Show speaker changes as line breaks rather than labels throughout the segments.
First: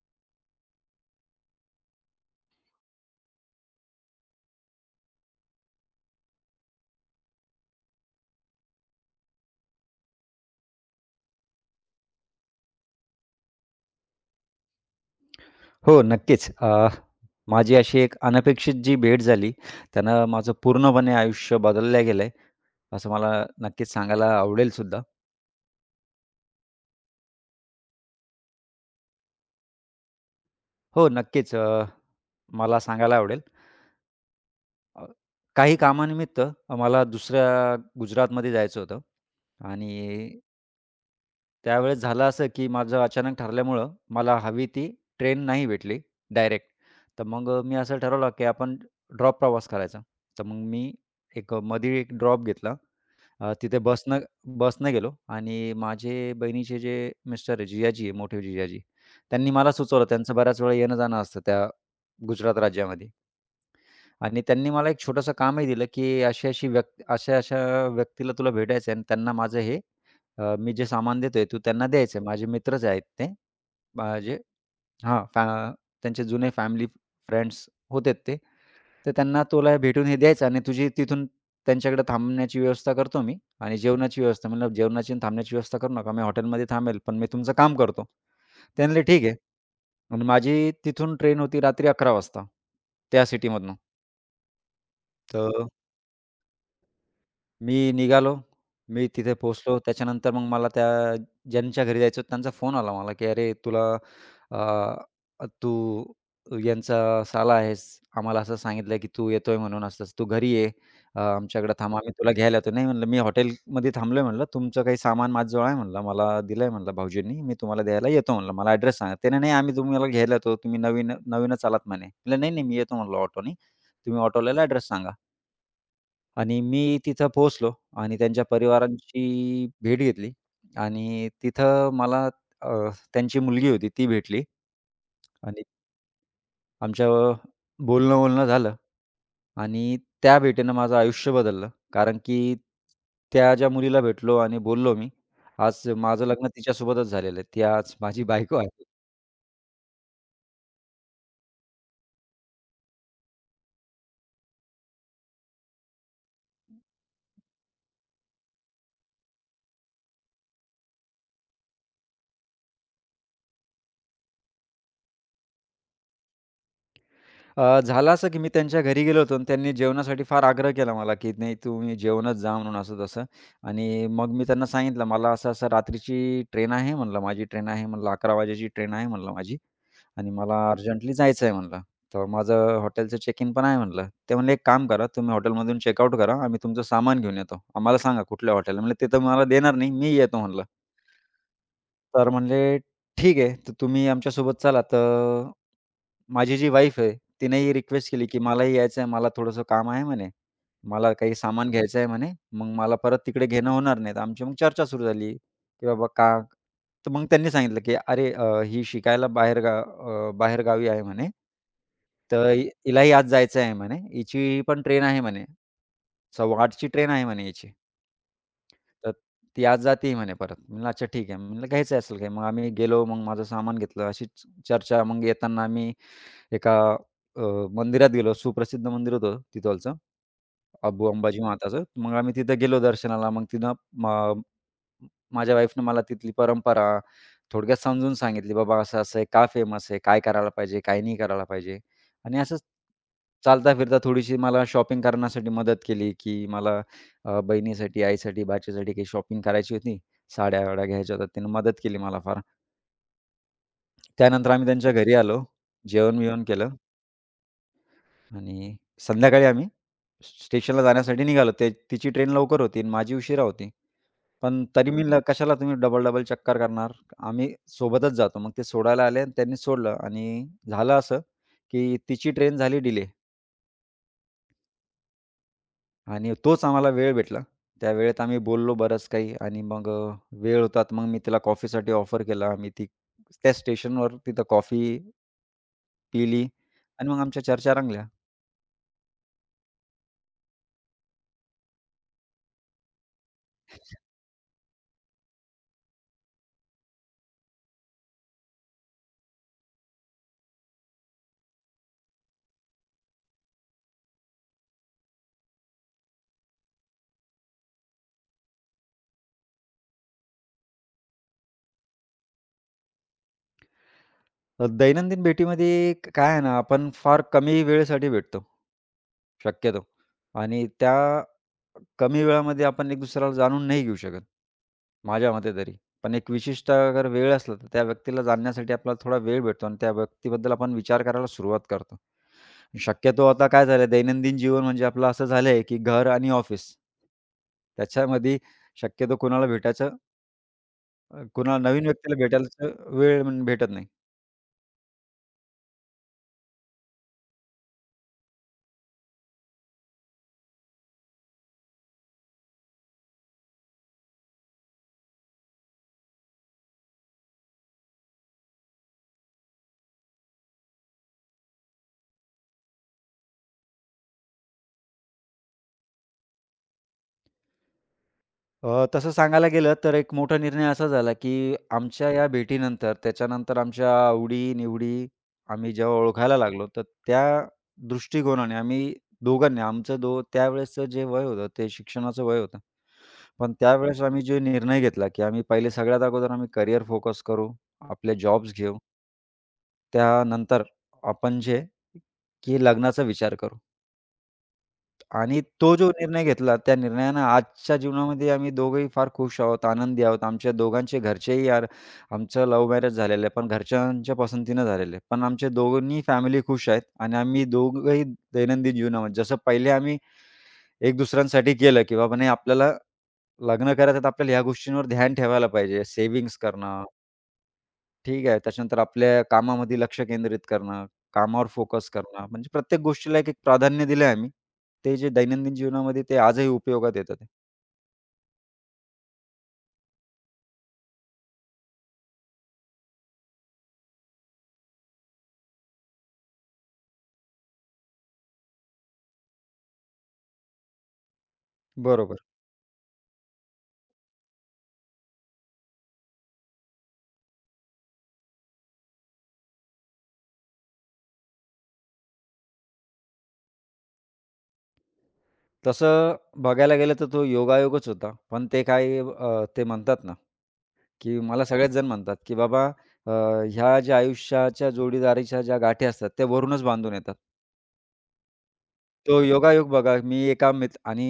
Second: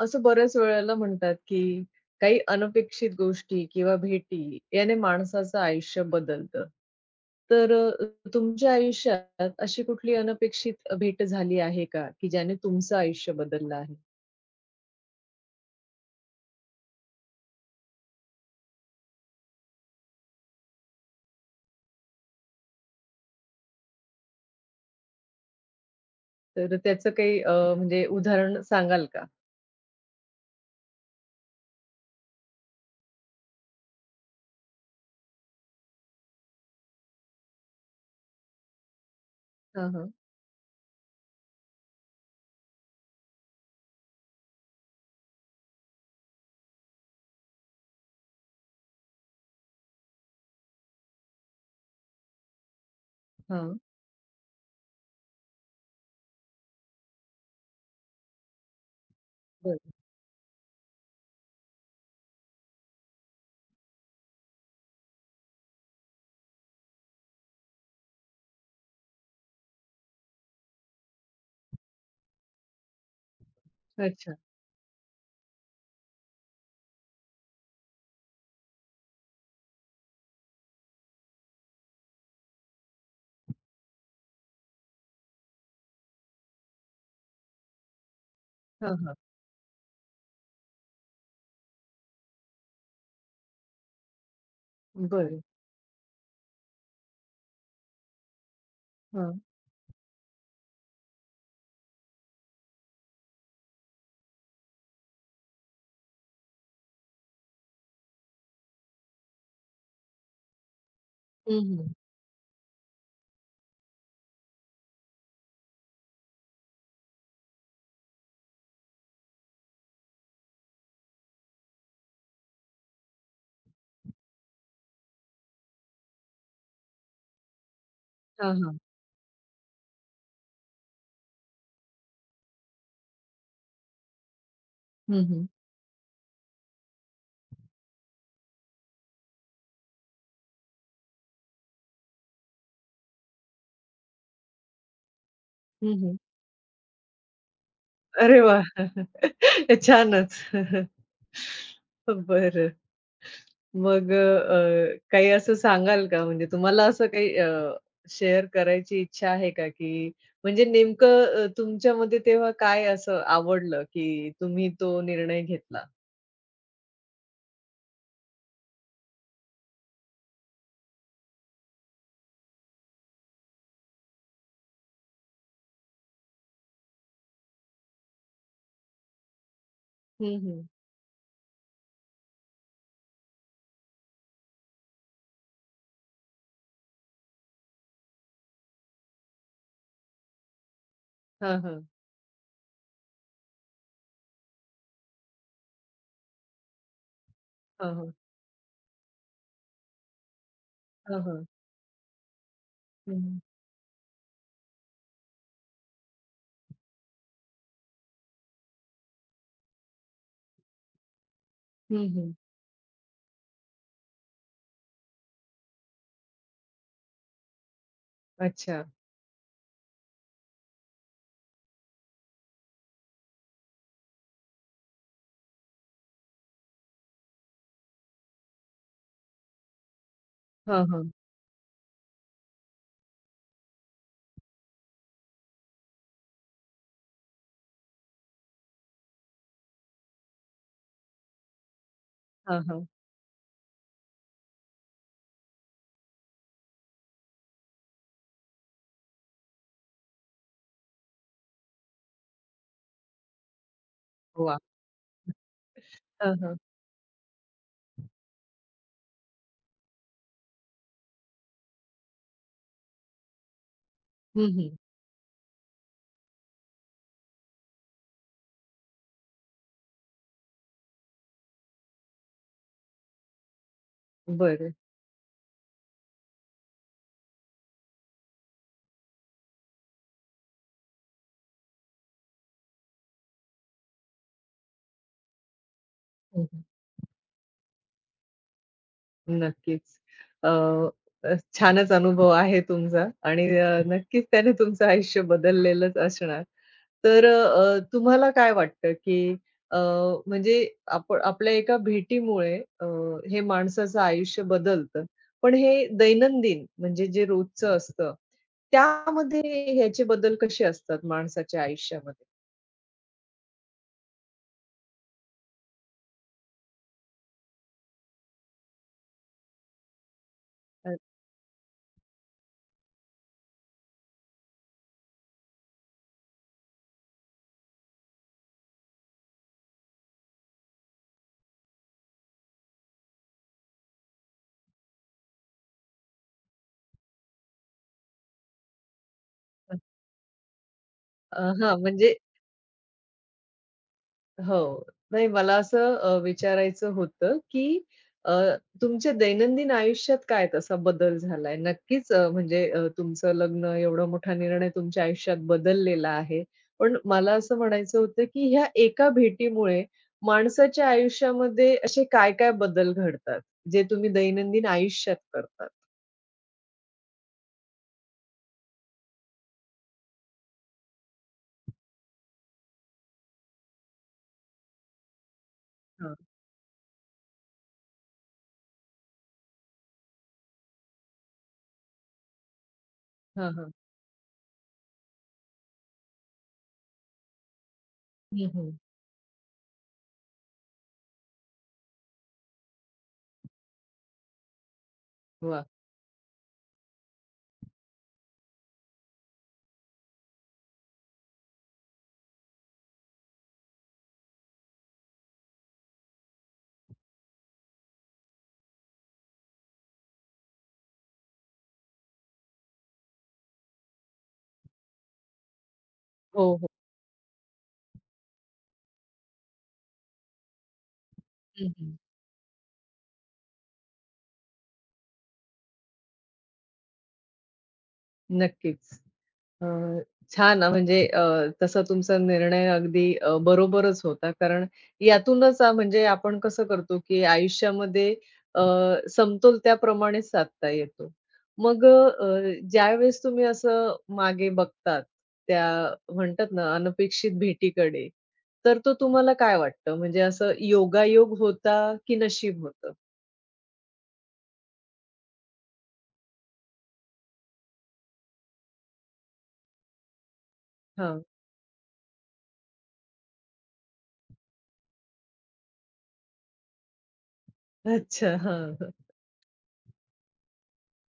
असं बऱ्याच वेळेला म्हणतात, की काही अनपेक्षित गोष्टी किंवा भेटी याने माणसाचं आयुष्य बदलतं. तर तुमच्या आयुष्यात अशी कुठली अनपेक्षित भेट झाली आहे का, की ज्याने तुमचं आयुष्य बदललं आहे?
हो, नक्कीच. माझी अशी एक अनपेक्षित जी भेट झाली, त्यानं माझं पूर्णपणे आयुष्य बदललं गेलं आहे, असं मला नक्कीच सांगायला आवडेलसुद्धा.
तर त्याचं काही म्हणजे उदाहरण सांगाल का?
हो, नक्कीच मला सांगायला आवडेल. अ, काही कामानिमित्त मला दुसऱ्या गुजरातमध्ये जायचं होतं
हां, हां.
आणि त्यावेळेस झालं असं, की माझं अचानक ठरल्यामुळं मला हवी ती ट्रेन नाही भेटली डायरेक्ट. तर मग मी असं ठरवलं, की आपण ड्रॉप प्रवास करायचा. तर मग मी एक मधी एक ड्रॉप घेतला. तिथे
हां.
बसनं बसनं गेलो आणि माझे बहिणीचे जे मिस्टर आहे, जिजाजी आहे, मोठे जिजाजी, त्यांनी मला
बरं.
सुचवलं. त्यांचं बऱ्याच वेळा येणं-जाणं असतं त्या गुजरात राज्यामध्ये आणि त्यांनी मला एक छोटंसं कामही दिलं, की अशी-अशी व्यक्ती अशा-अशा व्यक्तीला तुला भेटायचं आहे आणि त्यांना माझं हे मी जे सामान देतोय, तू त्यांना द्यायचं आहे. माझे मित्रच आहेत ते.
अच्छा.
माझे हां, फॅ त्यांचे जुने फॅमिली फ्रेंड्स होते ते. तर त्यांना तुला भेटून हे द्यायचं आणि तुझी तिथून त्यांच्याकडे थांबण्याची व्यवस्था करतो मी आणि जेवणाची व्यवस्था म्हणलं, "जेवणाची आणि थांबण्याची व्यवस्था करू नका. मी हॉटेलमध्ये थांबेल, पण मी तुमचं काम करतो." ते
हां,
म्हणले,
हां.
"ठीक आहे." आणि माझी तिथून ट्रेन होती रात्री 11:00 वाजता त्या सिटीमधनं.
बरं.
तर मी निघालो. मी
हां.
तिथे पोहोचलो. त्याच्यानंतर मग मला त्या ज्यांच्या घरी जायचं होतं त्यांचा फोन आला मला, की "अरे तुला अ, तू यांचा साला आहेस. आम्हाला असं सांगितलं की तू येतोय म्हणून असं-असं. तू घरी ये.
हं,
आमच्याकडे
हं.
थांब. आम्ही तुला घ्यायला येतो." "नाही," म्हणलं, "मी हॉटेलमध्ये थांबलोय," म्हणलं. "तुमचं काही सामान माझजवळ आहे," म्हणलं. "मला दिलंय," म्हणलं, "भाऊजींनी. मी तुम्हाला द्यायला येतो," म्हणलं. "मला ॲड्रेस सांगा." त्याने, "नाही, आम्ही तुम्हाला घ्यायला येतो. तुम्ही नवीन नवीनच आलात," म्हणे. म्हटलं, "नाही, नाही, मी येतो," म्हणलं, "ऑटोनी. तुम्ही ऑटोवाल्याला ॲड्रेस सांगा." आणि मी तिथं पोहोचलो आणि त्यांच्या
हां, हां.
परिवारांची भेट घेतली आणि तिथं मला त्यांची मुलगी होती ती भेटली
हं, हं.
आणि आमच्या बोलणं-बोलणं झालं आणि त्या भेटीनं माझं आयुष्य बदललं. कारण की त्या ज्या मुलीला भेटलो आणि बोललो मी, आज
हं, हं.
माझं लग्न तिच्यासोबतच झालेलं आहे. ती आज माझी
अरे
बायको
वाह!
आहे.
छानच. बरं. मग काही असं सांगाल का? म्हणजे तुम्हाला असं काही शेअर करायची इच्छा आहे का? की म्हणजे नेमकं तुमच्यामध्ये तेव्हा काय असं आवडलं, की तुम्ही तो निर्णय घेतला?
झालं असं की मी त्यांच्या घरी गेलो होतो आणि त्यांनी जेवणासाठी फार आग्रह केला मला, की "नाही तुम्ही जेवणच जा" म्हणून असं-तसं. आणि मग मी त्यांना सांगितलं, "मला असं-असं रात्रीची ट्रेन आहे" म्हणलं, "माझी ट्रेन आहे" म्हणलं, "11 वाजेची ट्रेन आहे" म्हणलं, "माझी आणि
हं, हं.
मला अर्जंटली जायचं आहे" म्हणलं. तर माझं हॉटेलचं चेक इन पण आहे म्हणलं. ते म्हणले, "एक काम करा, तुम्ही हॉटेलमधून चेकआउट करा. आम्ही तुमचं सामान घेऊन येतो. आम्हाला सांगा कुठल्या हॉटेलला" म्हणलं, "ते तर मला देणार नाही. मी येतो" म्हणलं.
हां, हां.
तर म्हणले ठीक आहे. तर तुम्ही आमच्यासोबत चला. तर माझी जी वाईफ आहे, तिनेही
हां,
रिक्वेस्ट
हां.
केली, की "मलाही यायचं आहे. मला थोडंसं काम आहे," म्हणे. "मला
हां,
काही
हां.
सामान घ्यायचं आहे," म्हणे. "मग मला
हं,
परत
हं.
तिकडे घेणं होणार नाही." तर आमची मग चर्चा सुरू झाली, की बाबा का तर मग त्यांनी सांगितलं, की "अरे, ही शिकायला बाहेरगावी आहे," म्हणे.
हं,
"तर हिलाही आज जायचं आहे," म्हणे. "हिची पण ट्रेन आहे," म्हणे. "सव्वा 8ची ट्रेन आहे," म्हणे हिची.
अच्छा.
तर ती आज जाते म्हणे परत. म्हणलं अच्छा ठीक आहे. म्हणलं घ्यायचं असेल काही. मग आम्ही गेलो, मग माझं सामान घेतलं. अशीच चर्चा मग येताना आम्ही एका अ, मंदिरात गेलो. सुप्रसिद्ध मंदिर होतं तिथलचं,
हां,
अबू
हां.
अंबाजी माताचं. मग आम्ही तिथं गेलो दर्शनाला. मग तिथं माझ्या वाईफनं मला तिथली परंपरा थोडक्यात समजून सांगितली, "बाबा असं-असं आहे, का फेमस आहे? काय करायला पाहिजे? काय नाही करायला पाहिजे?" आणि असंच
हां, हां.
चालता-फिरता थोडीशी मला शॉपिंग करण्यासाठी मदत केली, की मला बहिणीसाठी, आईसाठी, बाच्यासाठी काही शॉपिंग करायची होती. साड्या-वाड्या घ्यायच्या होत्या. तिनं मदत केली मला फार. त्यानंतर
वाह!
आम्ही त्यांच्या घरी आलो.
हां,
जेवण-बिवण
हां.
केलं आणि संध्याकाळी आम्ही स्टेशनला जाण्यासाठी निघालो. ते तिची ट्रेन लवकर होती आणि माझी उशिरा होती.
हं,
पण
हं.
तरी मी कशाला तुम्ही डबल-डबल चक्कर करणार? आम्ही सोबतच जातो. मग ते सोडायला आले आणि त्यांनी सोडलं आणि झालं असं, की तिची ट्रेन झाली डिले
बरं.
आणि तोच आम्हाला वेळ भेटला. त्या वेळेत आम्ही बोललो बरंच काही आणि मग वेळ होता तर मग मी तिला कॉफीसाठी ऑफर केला. मी ती त्या स्टेशनवर तिथं कॉफी पिली
हं, हं.
आणि मग आमच्या चर्चा रंगल्या.
नक्कीच. अ, अ, छानच अनुभव आहे तुमचा आणि नक्कीच त्याने तुमचं आयुष्य बदललेलंच असणार. तर तुम्हाला काय वाटतं, की अ, म्हणजे आपल्या एका भेटीमुळे अ, हे माणसाचं आयुष्य बदलतं. पण हे दैनंदिन म्हणजे जे रोजचं असतं, त्यामध्ये ह्याचे बदल कसे असतात माणसाच्या आयुष्यामध्ये?
दैनंदिन भेटीमध्ये काय आहे ना, आपण फार कमी वेळेसाठी भेटतो, शक्यतो आणि
अ,
त्या कमी वेळामध्ये आपण एक दुसऱ्याला जाणून नाही घेऊ शकत. माझ्या मते तरी. पण एक विशिष्ट अगर वेळ असला तर त्या व्यक्तीला जाणण्यासाठी आपल्याला थोडा वेळ भेटतो आणि त्या व्यक्तीबद्दल आपण विचार करायला सुरुवात करतो. शक्यतो आता काय झालं दैनंदिन जीवन म्हणजे आपलं असं झालंय की घर आणि ऑफिस. त्याच्यामध्ये शक्यतो कोणाला भेटायचं
अ,
कोणाला
हां,
नवीन
म्हणजे
व्यक्तीला भेटायला भेटत नाही.
हो. नाही मला असं विचारायचं होतं, की अ, तुमच्या दैनंदिन आयुष्यात काय तसा बदल झालाय? नक्कीच म्हणजे तुमचं लग्न एवढा मोठा निर्णय तुमच्या आयुष्यात बदललेला आहे. पण मला असं म्हणायचं होतं, की ह्या एका भेटीमुळे माणसाच्या आयुष्यामध्ये असे काय-काय बदल घडतात, जे तुम्ही दैनंदिन आयुष्यात करतात?
तसं सांगायला गेलं तर एक मोठा निर्णय असा झाला, की आमच्या या भेटीनंतर त्याच्यानंतर आमच्या आवडी-निवडी आम्ही जेव्हा
हां.
ओळखायला लागलो, तर त्या दृष्टिकोनाने आम्ही दोघांनी आमचं दो त्यावेळेसचं जे वय होतं ते शिक्षणाचं वय होतं. पण
हां, हां.
त्यावेळेस आम्ही जो निर्णय घेतला, की आम्ही पहिले सगळ्यात अगोदर आम्ही करियर फोकस करू, आपले
हं,
जॉब्स
हं.
घेऊ. त्यानंतर आपण जे, की लग्नाचा विचार करू. आणि
वाह!
तो जो निर्णय घेतला, त्या निर्णयानं आजच्या जीवनामध्ये आम्ही दोघंही फार खुश आहोत, आनंदी आहोत. आमच्या दोघांचे घरचेही यार आमचं लव्ह मॅरेज झालेलं आहे, पण घरच्यांच्या पसंतीनं झालेलं आहे. पण आमच्या दोघांनी फॅमिली खुश आहेत आणि आम्ही दोघंही दैनंदिन जीवनामध्ये जसं पहिले आम्ही एक दुसऱ्यांसाठी केलं, की बाबा नाही आपल्याला लग्न करायचं तर आपल्याला ह्या गोष्टींवर ध्यान ठेवायला पाहिजे. सेव्हिंग्ज
हो, हो.
करणं, ठीक आहे. त्याच्यानंतर आपल्या कामामध्ये लक्ष केंद्रित करणं, कामावर
हं,
फोकस
हं.
करणं, म्हणजे प्रत्येक गोष्टीला एक-एक प्राधान्य दिलं आहे आम्ही. ते जे दैनंदिन जीवनामध्ये ते आजही उपयोगात येतं ते.
नक्कीच. अ, छान हां, म्हणजे तसा तुमचा निर्णय अगदी बरोबरच होता. कारण यातूनच म्हणजे आपण कसं करतो, की आयुष्यामध्ये अ, समतोल त्याप्रमाणे साधता येतो. मग
बरोबर.
ज्यावेळेस तुम्ही असं मागे बघतात, त्या म्हणतात ना, अनपेक्षित भेटीकडे, तर तो तुम्हाला काय वाटतं? म्हणजे असं योगायोग होता की नशीब होतं?
तसं बघायला गेलं तर तो योगायोगच होता. पण ते काय ते म्हणतात ना, की
हां.
मला सगळेच जण म्हणतात, की "बाबा अ, ह्या ज्या आयुष्याच्या जोडीदारीच्या ज्या गाठी असतात, त्या वरूनच बांधून येतात."
अच्छा. हां, हां.
तो योगायोग बघा, मी एका मित्र आणि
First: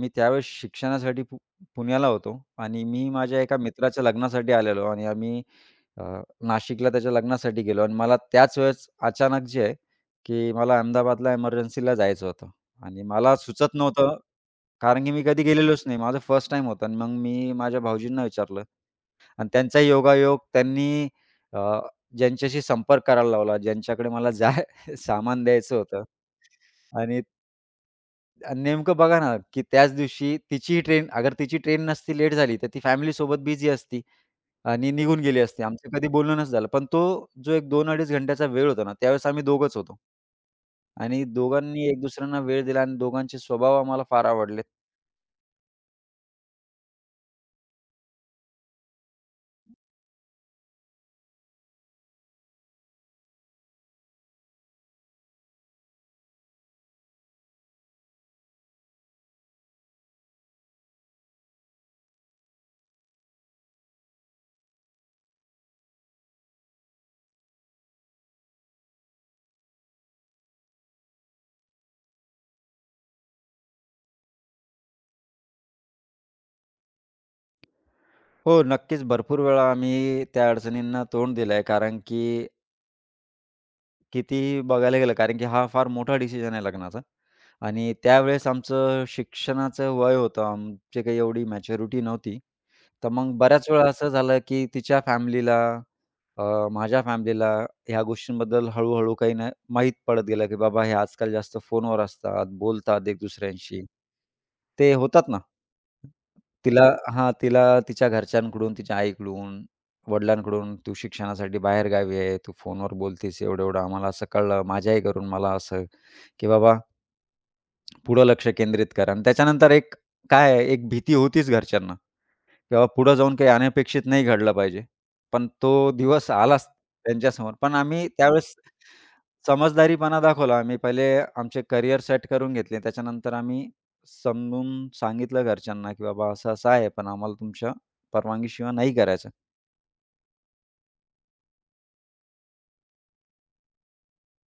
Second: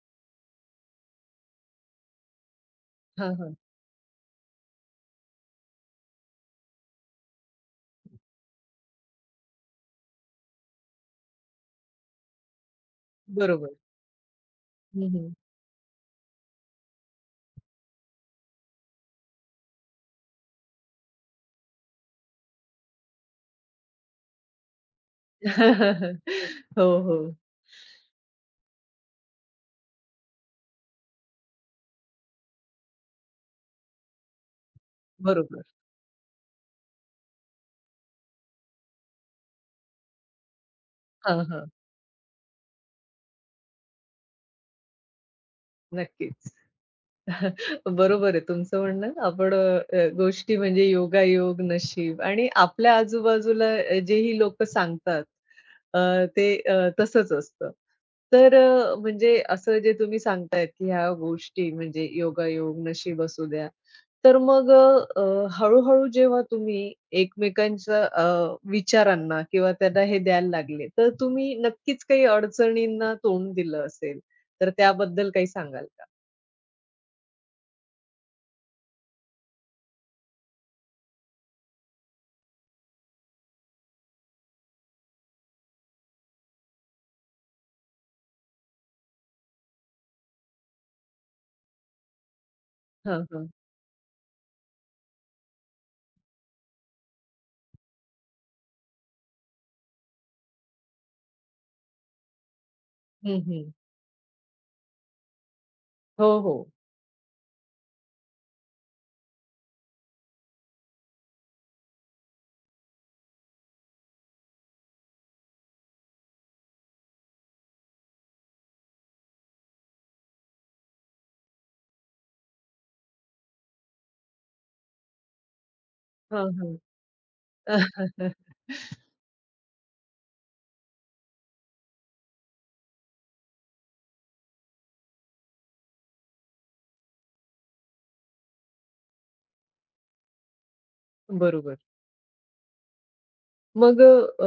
मी त्यावेळेस शिक्षणासाठी पुण्याला होतो आणि मी माझ्या
हां,
एका मित्राच्या लग्नासाठी आलेलो आणि आम्ही अ, नाशिकला त्याच्या लग्नासाठी गेलो आणि मला त्याच वेळेस अचानक जे आहे, की मला अहमदाबादला एमर्जन्सीला जायचं होतं आणि मला
बरोबर.
सुचत नव्हतं, कारण
हं,
की मी
हं.
कधी गेलेलोच नाही. माझं फर्स्ट टाईम होतं आणि मग मी माझ्या भाऊजींना विचारलं आणि त्यांचा योगायोग त्यांनी अ, ज्यांच्याशी संपर्क करायला लावला, ज्यांच्याकडे मला सामान द्यायचं होतं
हो,
आणि
हो.
आणि नेमकं बघा ना, की त्याच दिवशी तिचीही ट्रेन अगर तिची ट्रेन नसती लेट झाली, तर ती फॅमिलीसोबत बिझी असती. आणि निघून गेली
बरोबर.
असती. आमचं कधी बोलणं नसतं झालं. पण तो जो एक 2-2.5 घंट्याचा वेळ होता ना, त्यावेळेस आम्ही दोघंच होतो. आणि
हां, हां.
दोघांनी एक दुसऱ्यांना वेळ दिला आणि दोघांचे स्वभाव आम्हाला फार आवडले.
नक्कीच. बरोबर आहे तुमचं म्हणणं. आपण गोष्टी म्हणजे योगायोग, नशीब आणि आपल्या आजूबाजूला जेही लोकं सांगतात ते तसंच असतं. तर म्हणजे असं जे तुम्ही सांगतायत, की ह्या गोष्टी म्हणजे योगायोग, नशीब असू द्या. तर मग अ, अ, जेव्हा तुम्ही एकमेकांच्या विचारांना किंवा त्यांना हे द्यायला लागले, तर तुम्ही नक्कीच काही अडचणींना तोंड दिलं असेल. तर त्याबद्दल काही सांगाल का?
हो, नक्कीच भरपूर वेळा आम्ही त्या अडचणींना तोंड दिलंय. कारण की कितीही बघायला गेलं, कारण की हा फार मोठा डिसिजन आहे लग्नाचा. आणि त्यावेळेस आमचं शिक्षणाचं वय होतं. आमची काही एवढी मॅच्युरिटी नव्हती. तर मग
हां,
बऱ्याच वेळा असं झालं, की तिच्या फॅमिलीला अ, माझ्या फॅमिलीला ह्या गोष्टींबद्दल हळू-हळू काही ना माहीत पडत गेलं, की बाबा हे आजकाल जास्त फोनवर असतात, बोलतात एक
हं, हं.
दुसऱ्यांशी. ते होतात ना.
हो, हो.
तिला हां, तिला तिच्या घरच्यांकडून, तिच्या आईकडून, वडिलांकडून, "तू शिक्षणासाठी बाहेरगावी आहे, तू फोनवर बोलतेस एवढं-एवढं आम्हाला असं कळलं, माझ्याही घरून मला असं, की बाबा पुढं लक्ष केंद्रित कर." आणि त्याच्यानंतर एक काय आहे, एक भीती होतीच घरच्यांना. किंवा पुढे जाऊन काही अनपेक्षित नाही घडलं पाहिजे. पण तो दिवस
हां,
आलाच
हां.
त्यांच्यासमोर. पण आम्ही त्यावेळेस समजदारीपणा दाखवला. आम्ही पहिले आमचे करिअर सेट करून घेतले. त्याच्यानंतर आम्ही समजून सांगितलं घरच्यांना, की "बाबा असं-असं आहे, पण आम्हाला तुमच्या परवानगीशिवाय नाही करायचं."
बरोबर. मग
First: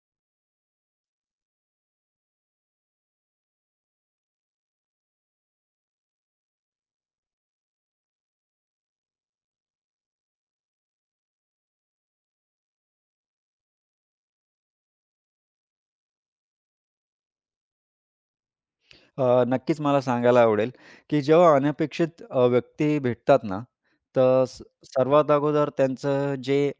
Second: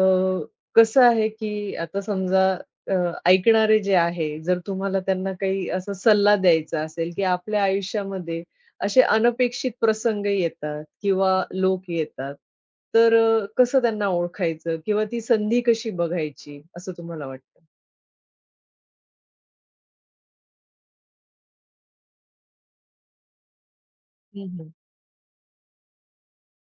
कसं आहे, की आता समजा अ, ऐकणारे जे आहे, जर तुम्हाला त्यांना काही असा सल्ला द्यायचा असेल, की आपल्या आयुष्यामध्ये असे अनपेक्षित प्रसंग येतात किंवा लोक येतात, तर कसं त्यांना ओळखायचं किंवा ती संधी कशी बघायची असं तुम्हाला वाटतं?
नक्कीच मला सांगायला आवडेल, की जेव्हा अनपेक्षित व्यक्ती भेटतात ना, तर
हं, हं.
सर्वात अगोदर त्यांचं जे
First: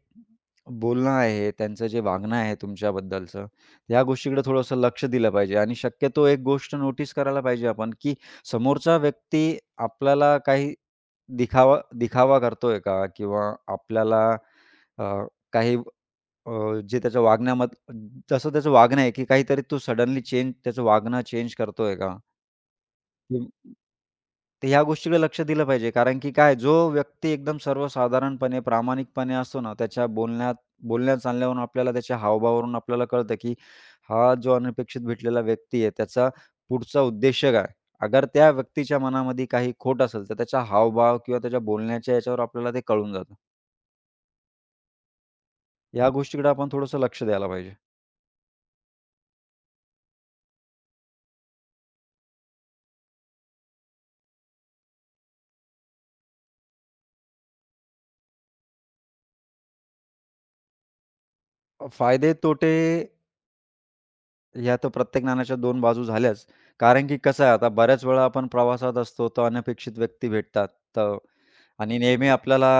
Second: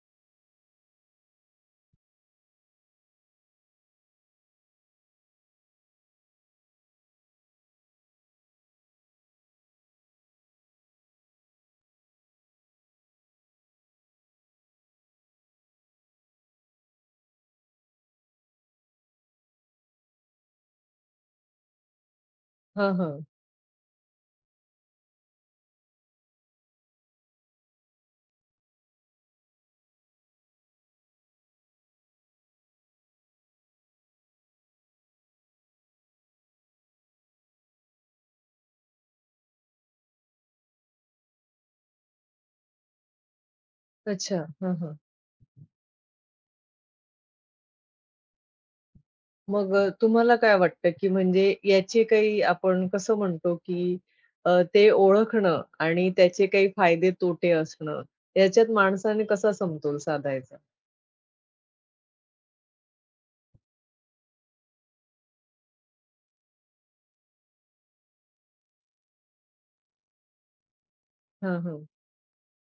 बोलणं आहे, त्यांचं जे वागणं आहे तुमच्याबद्दलचं, या गोष्टीकडे थोडंसं लक्ष दिलं पाहिजे आणि शक्यतो एक गोष्ट नोटीस करायला पाहिजे आपण, की समोरचा व्यक्ती आपल्याला काही दिखावा दिखावा करतोय का? किंवा आपल्याला अ, काही अ, जे त्याच्या वागण्यामध जसं त्याचं वागणं आहे, की काहीतरी तो सडनली त्याचं वागणं चेंज करतोय का?
हां, हां.
हं. तर ह्या गोष्टीकडे लक्ष दिलं पाहिजे. कारण की काय जो व्यक्ती एकदम सर्वसाधारणपणे, प्रामाणिकपणे असतो ना, त्याच्या बोलण्यात बोलण्या-चालण्यावरून आपल्याला त्याच्या हावभावावरून आपल्याला कळतं, की हा जो अनपेक्षित भेटलेला व्यक्ती आहे, त्याचा पुढचा उद्देश काय? अगर त्या व्यक्तीच्या मनामध्ये काही खोट असेल, तर त्याचा हावभाव किंवा त्याच्या बोलण्याच्या याच्यावर आपल्याला ते कळून जातं.
अच्छा. हां, हां.
या गोष्टीकडे आपण थोडंसं लक्ष द्यायला पाहिजे.
मग तुम्हाला काय वाटतं, की म्हणजे याचे काही आपण कसं म्हणतो, की ते ओळखणं आणि त्याचे काही फायदे तोटे असणं, याच्यात माणसाने कसा समतोल साधायचा?
फायदे तोटे ह्या तर प्रत्येक नाण्याच्या दोन बाजू झाल्याच. कारण की कसं आहे आता बऱ्याच वेळा आपण प्रवासात असतो, तर अनपेक्षित व्यक्ती भेटतात. तर
हां, हां.
आणि नेहमी आपल्याला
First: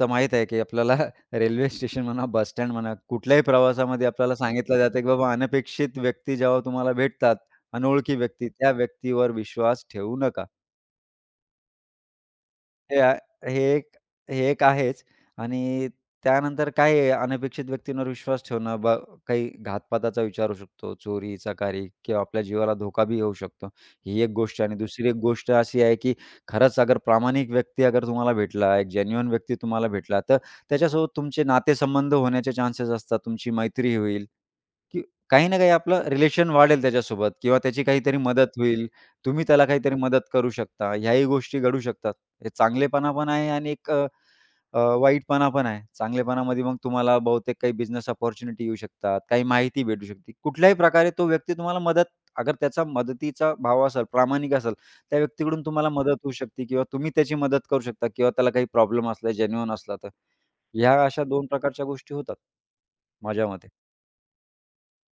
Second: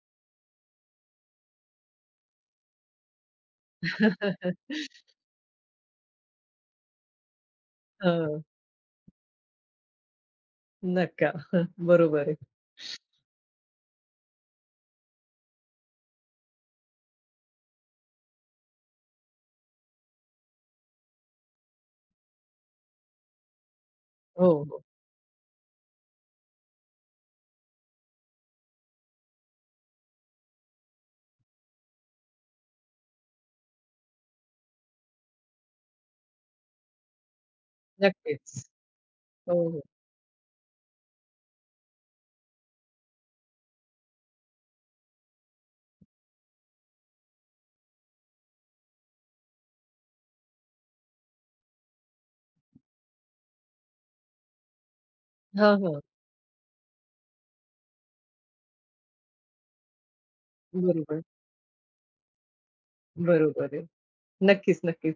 तर माहीत आहे की आपल्याला रेल्वे स्टेशन म्हणा, बस स्टँड म्हणा, कुठल्याही प्रवासामध्ये आपल्याला सांगितलं जातं की बाबा अनपेक्षित व्यक्ती जेव्हा तुम्हाला भेटतात, अनोळखी
हां,
व्यक्ती, त्या व्यक्तीवर विश्वास ठेवू नका.
नका. बरोबर आहे.
हे आ हे एक आहेच आणि त्यानंतर काय आहे, अनपेक्षित व्यक्तींवर विश्वास ठेवणं काही घातपाताचा विचार होऊ शकतो, चोरी, चकारी किंवा आपल्या जीवाला धोकाबी होऊ शकतो. ही एक
हो,
गोष्ट आणि
हो.
दुसरी एक गोष्ट अशी आहे, की खरंच अगर प्रामाणिक व्यक्ती अगर तुम्हाला भेटला, एक जेन्युइन व्यक्ती तुम्हाला भेटला, तर त्याच्यासोबत तुमचे नातेसंबंध होण्याचे चान्सेस असतात. तुमची मैत्री होईल. की काही ना काही आपलं रिलेशन वाढेल त्याच्यासोबत किंवा त्याची काहीतरी मदत
नक्कीच.
होईल. तुम्ही
हो,
त्याला
हो.
काहीतरी मदत करू शकता. ह्याही गोष्टी घडू शकतात. हे चांगलेपणा पण आहे आणि एक अ, अ, वाईटपणा पण आहे. चांगलेपणामध्ये मग तुम्हाला बहुतेक काही बिझनेस अपॉर्च्युनिटी येऊ शकतात, काही माहिती भेटू शकते. कुठल्याही प्रकारे तो व्यक्ती तुम्हाला मदत अगर त्याचा मदतीचा भाव असेल, प्रामाणिक असेल, त्या व्यक्तीकडून
हां,
तुम्हाला
हां.
मदत होऊ शकते किंवा तुम्ही त्याची मदत करू शकता किंवा त्याला काही प्रॉब्लेम असला, जेन्युइन असला तर. ह्या
बरोबर.
अशा 2 प्रकारच्या गोष्टी होतात, माझ्या मते.
बरोबर आहे. नक्कीच, नक्कीच.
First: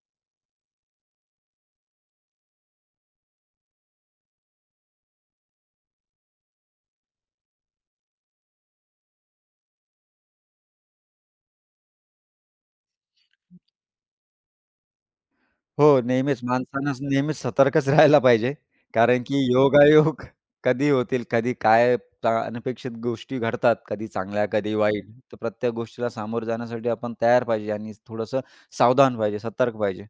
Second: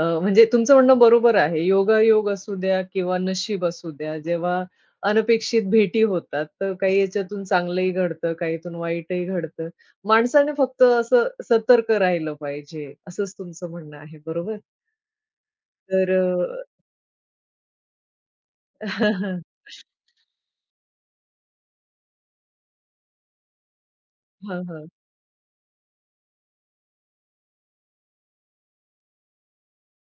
म्हणजे तुमचं म्हणणं बरोबर आहे. योगायोग असू द्या किंवा नशीब असू द्या, जेव्हा अनपेक्षित भेटी होतात, तर काही याच्यातून चांगलंही घडतं, काहीतून वाईटही घडतं. माणसाने फक्त असं सतर्क राहिलं पाहिजे, असंच तुमचं म्हणणं आहे, बरोबर?
हो,
तर
नेहमीच माणसानंच नेहमीच सतर्कच राहायला पाहिजे.
हां,
कारण की
हां.
योगायोग कधी होतील, कधी काय अनपेक्षित गोष्टी घडतात, कधी चांगल्या, कधी वाईट. तर प्रत्येक गोष्टीला सामोरं जाण्यासाठी आपण तयार पाहिजे आणि थोडंसं सावधान पाहिजे, सतर्क पाहिजे.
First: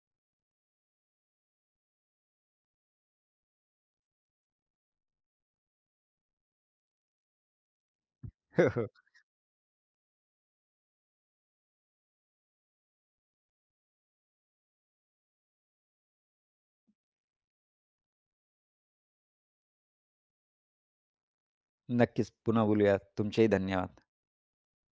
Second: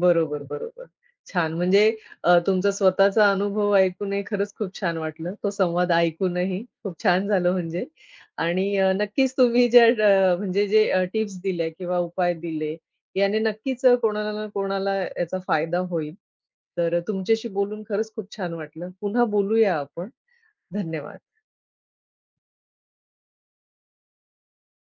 बरोबर, बरोबर. छान म्हणजे तुमचा स्वतःचा अनुभव ऐकूनही खरंच खूप छान वाटलं. तो संवाद ऐकूनही खूप छान झालं म्हणजे आणि नक्कीच तुम्ही ज्या म्हणजे जे टिप्स दिल्या किंवा उपाय दिले, याने नक्कीच कोणाला ना कोणाला याचा फायदा होईल. तर तुमच्याशी बोलून खरंच खूप छान वाटलं. पुन्हा बोलूया आपण. धन्यवाद.
नक्कीच. पुन्हा बोलूया. तुमचेही धन्यवाद.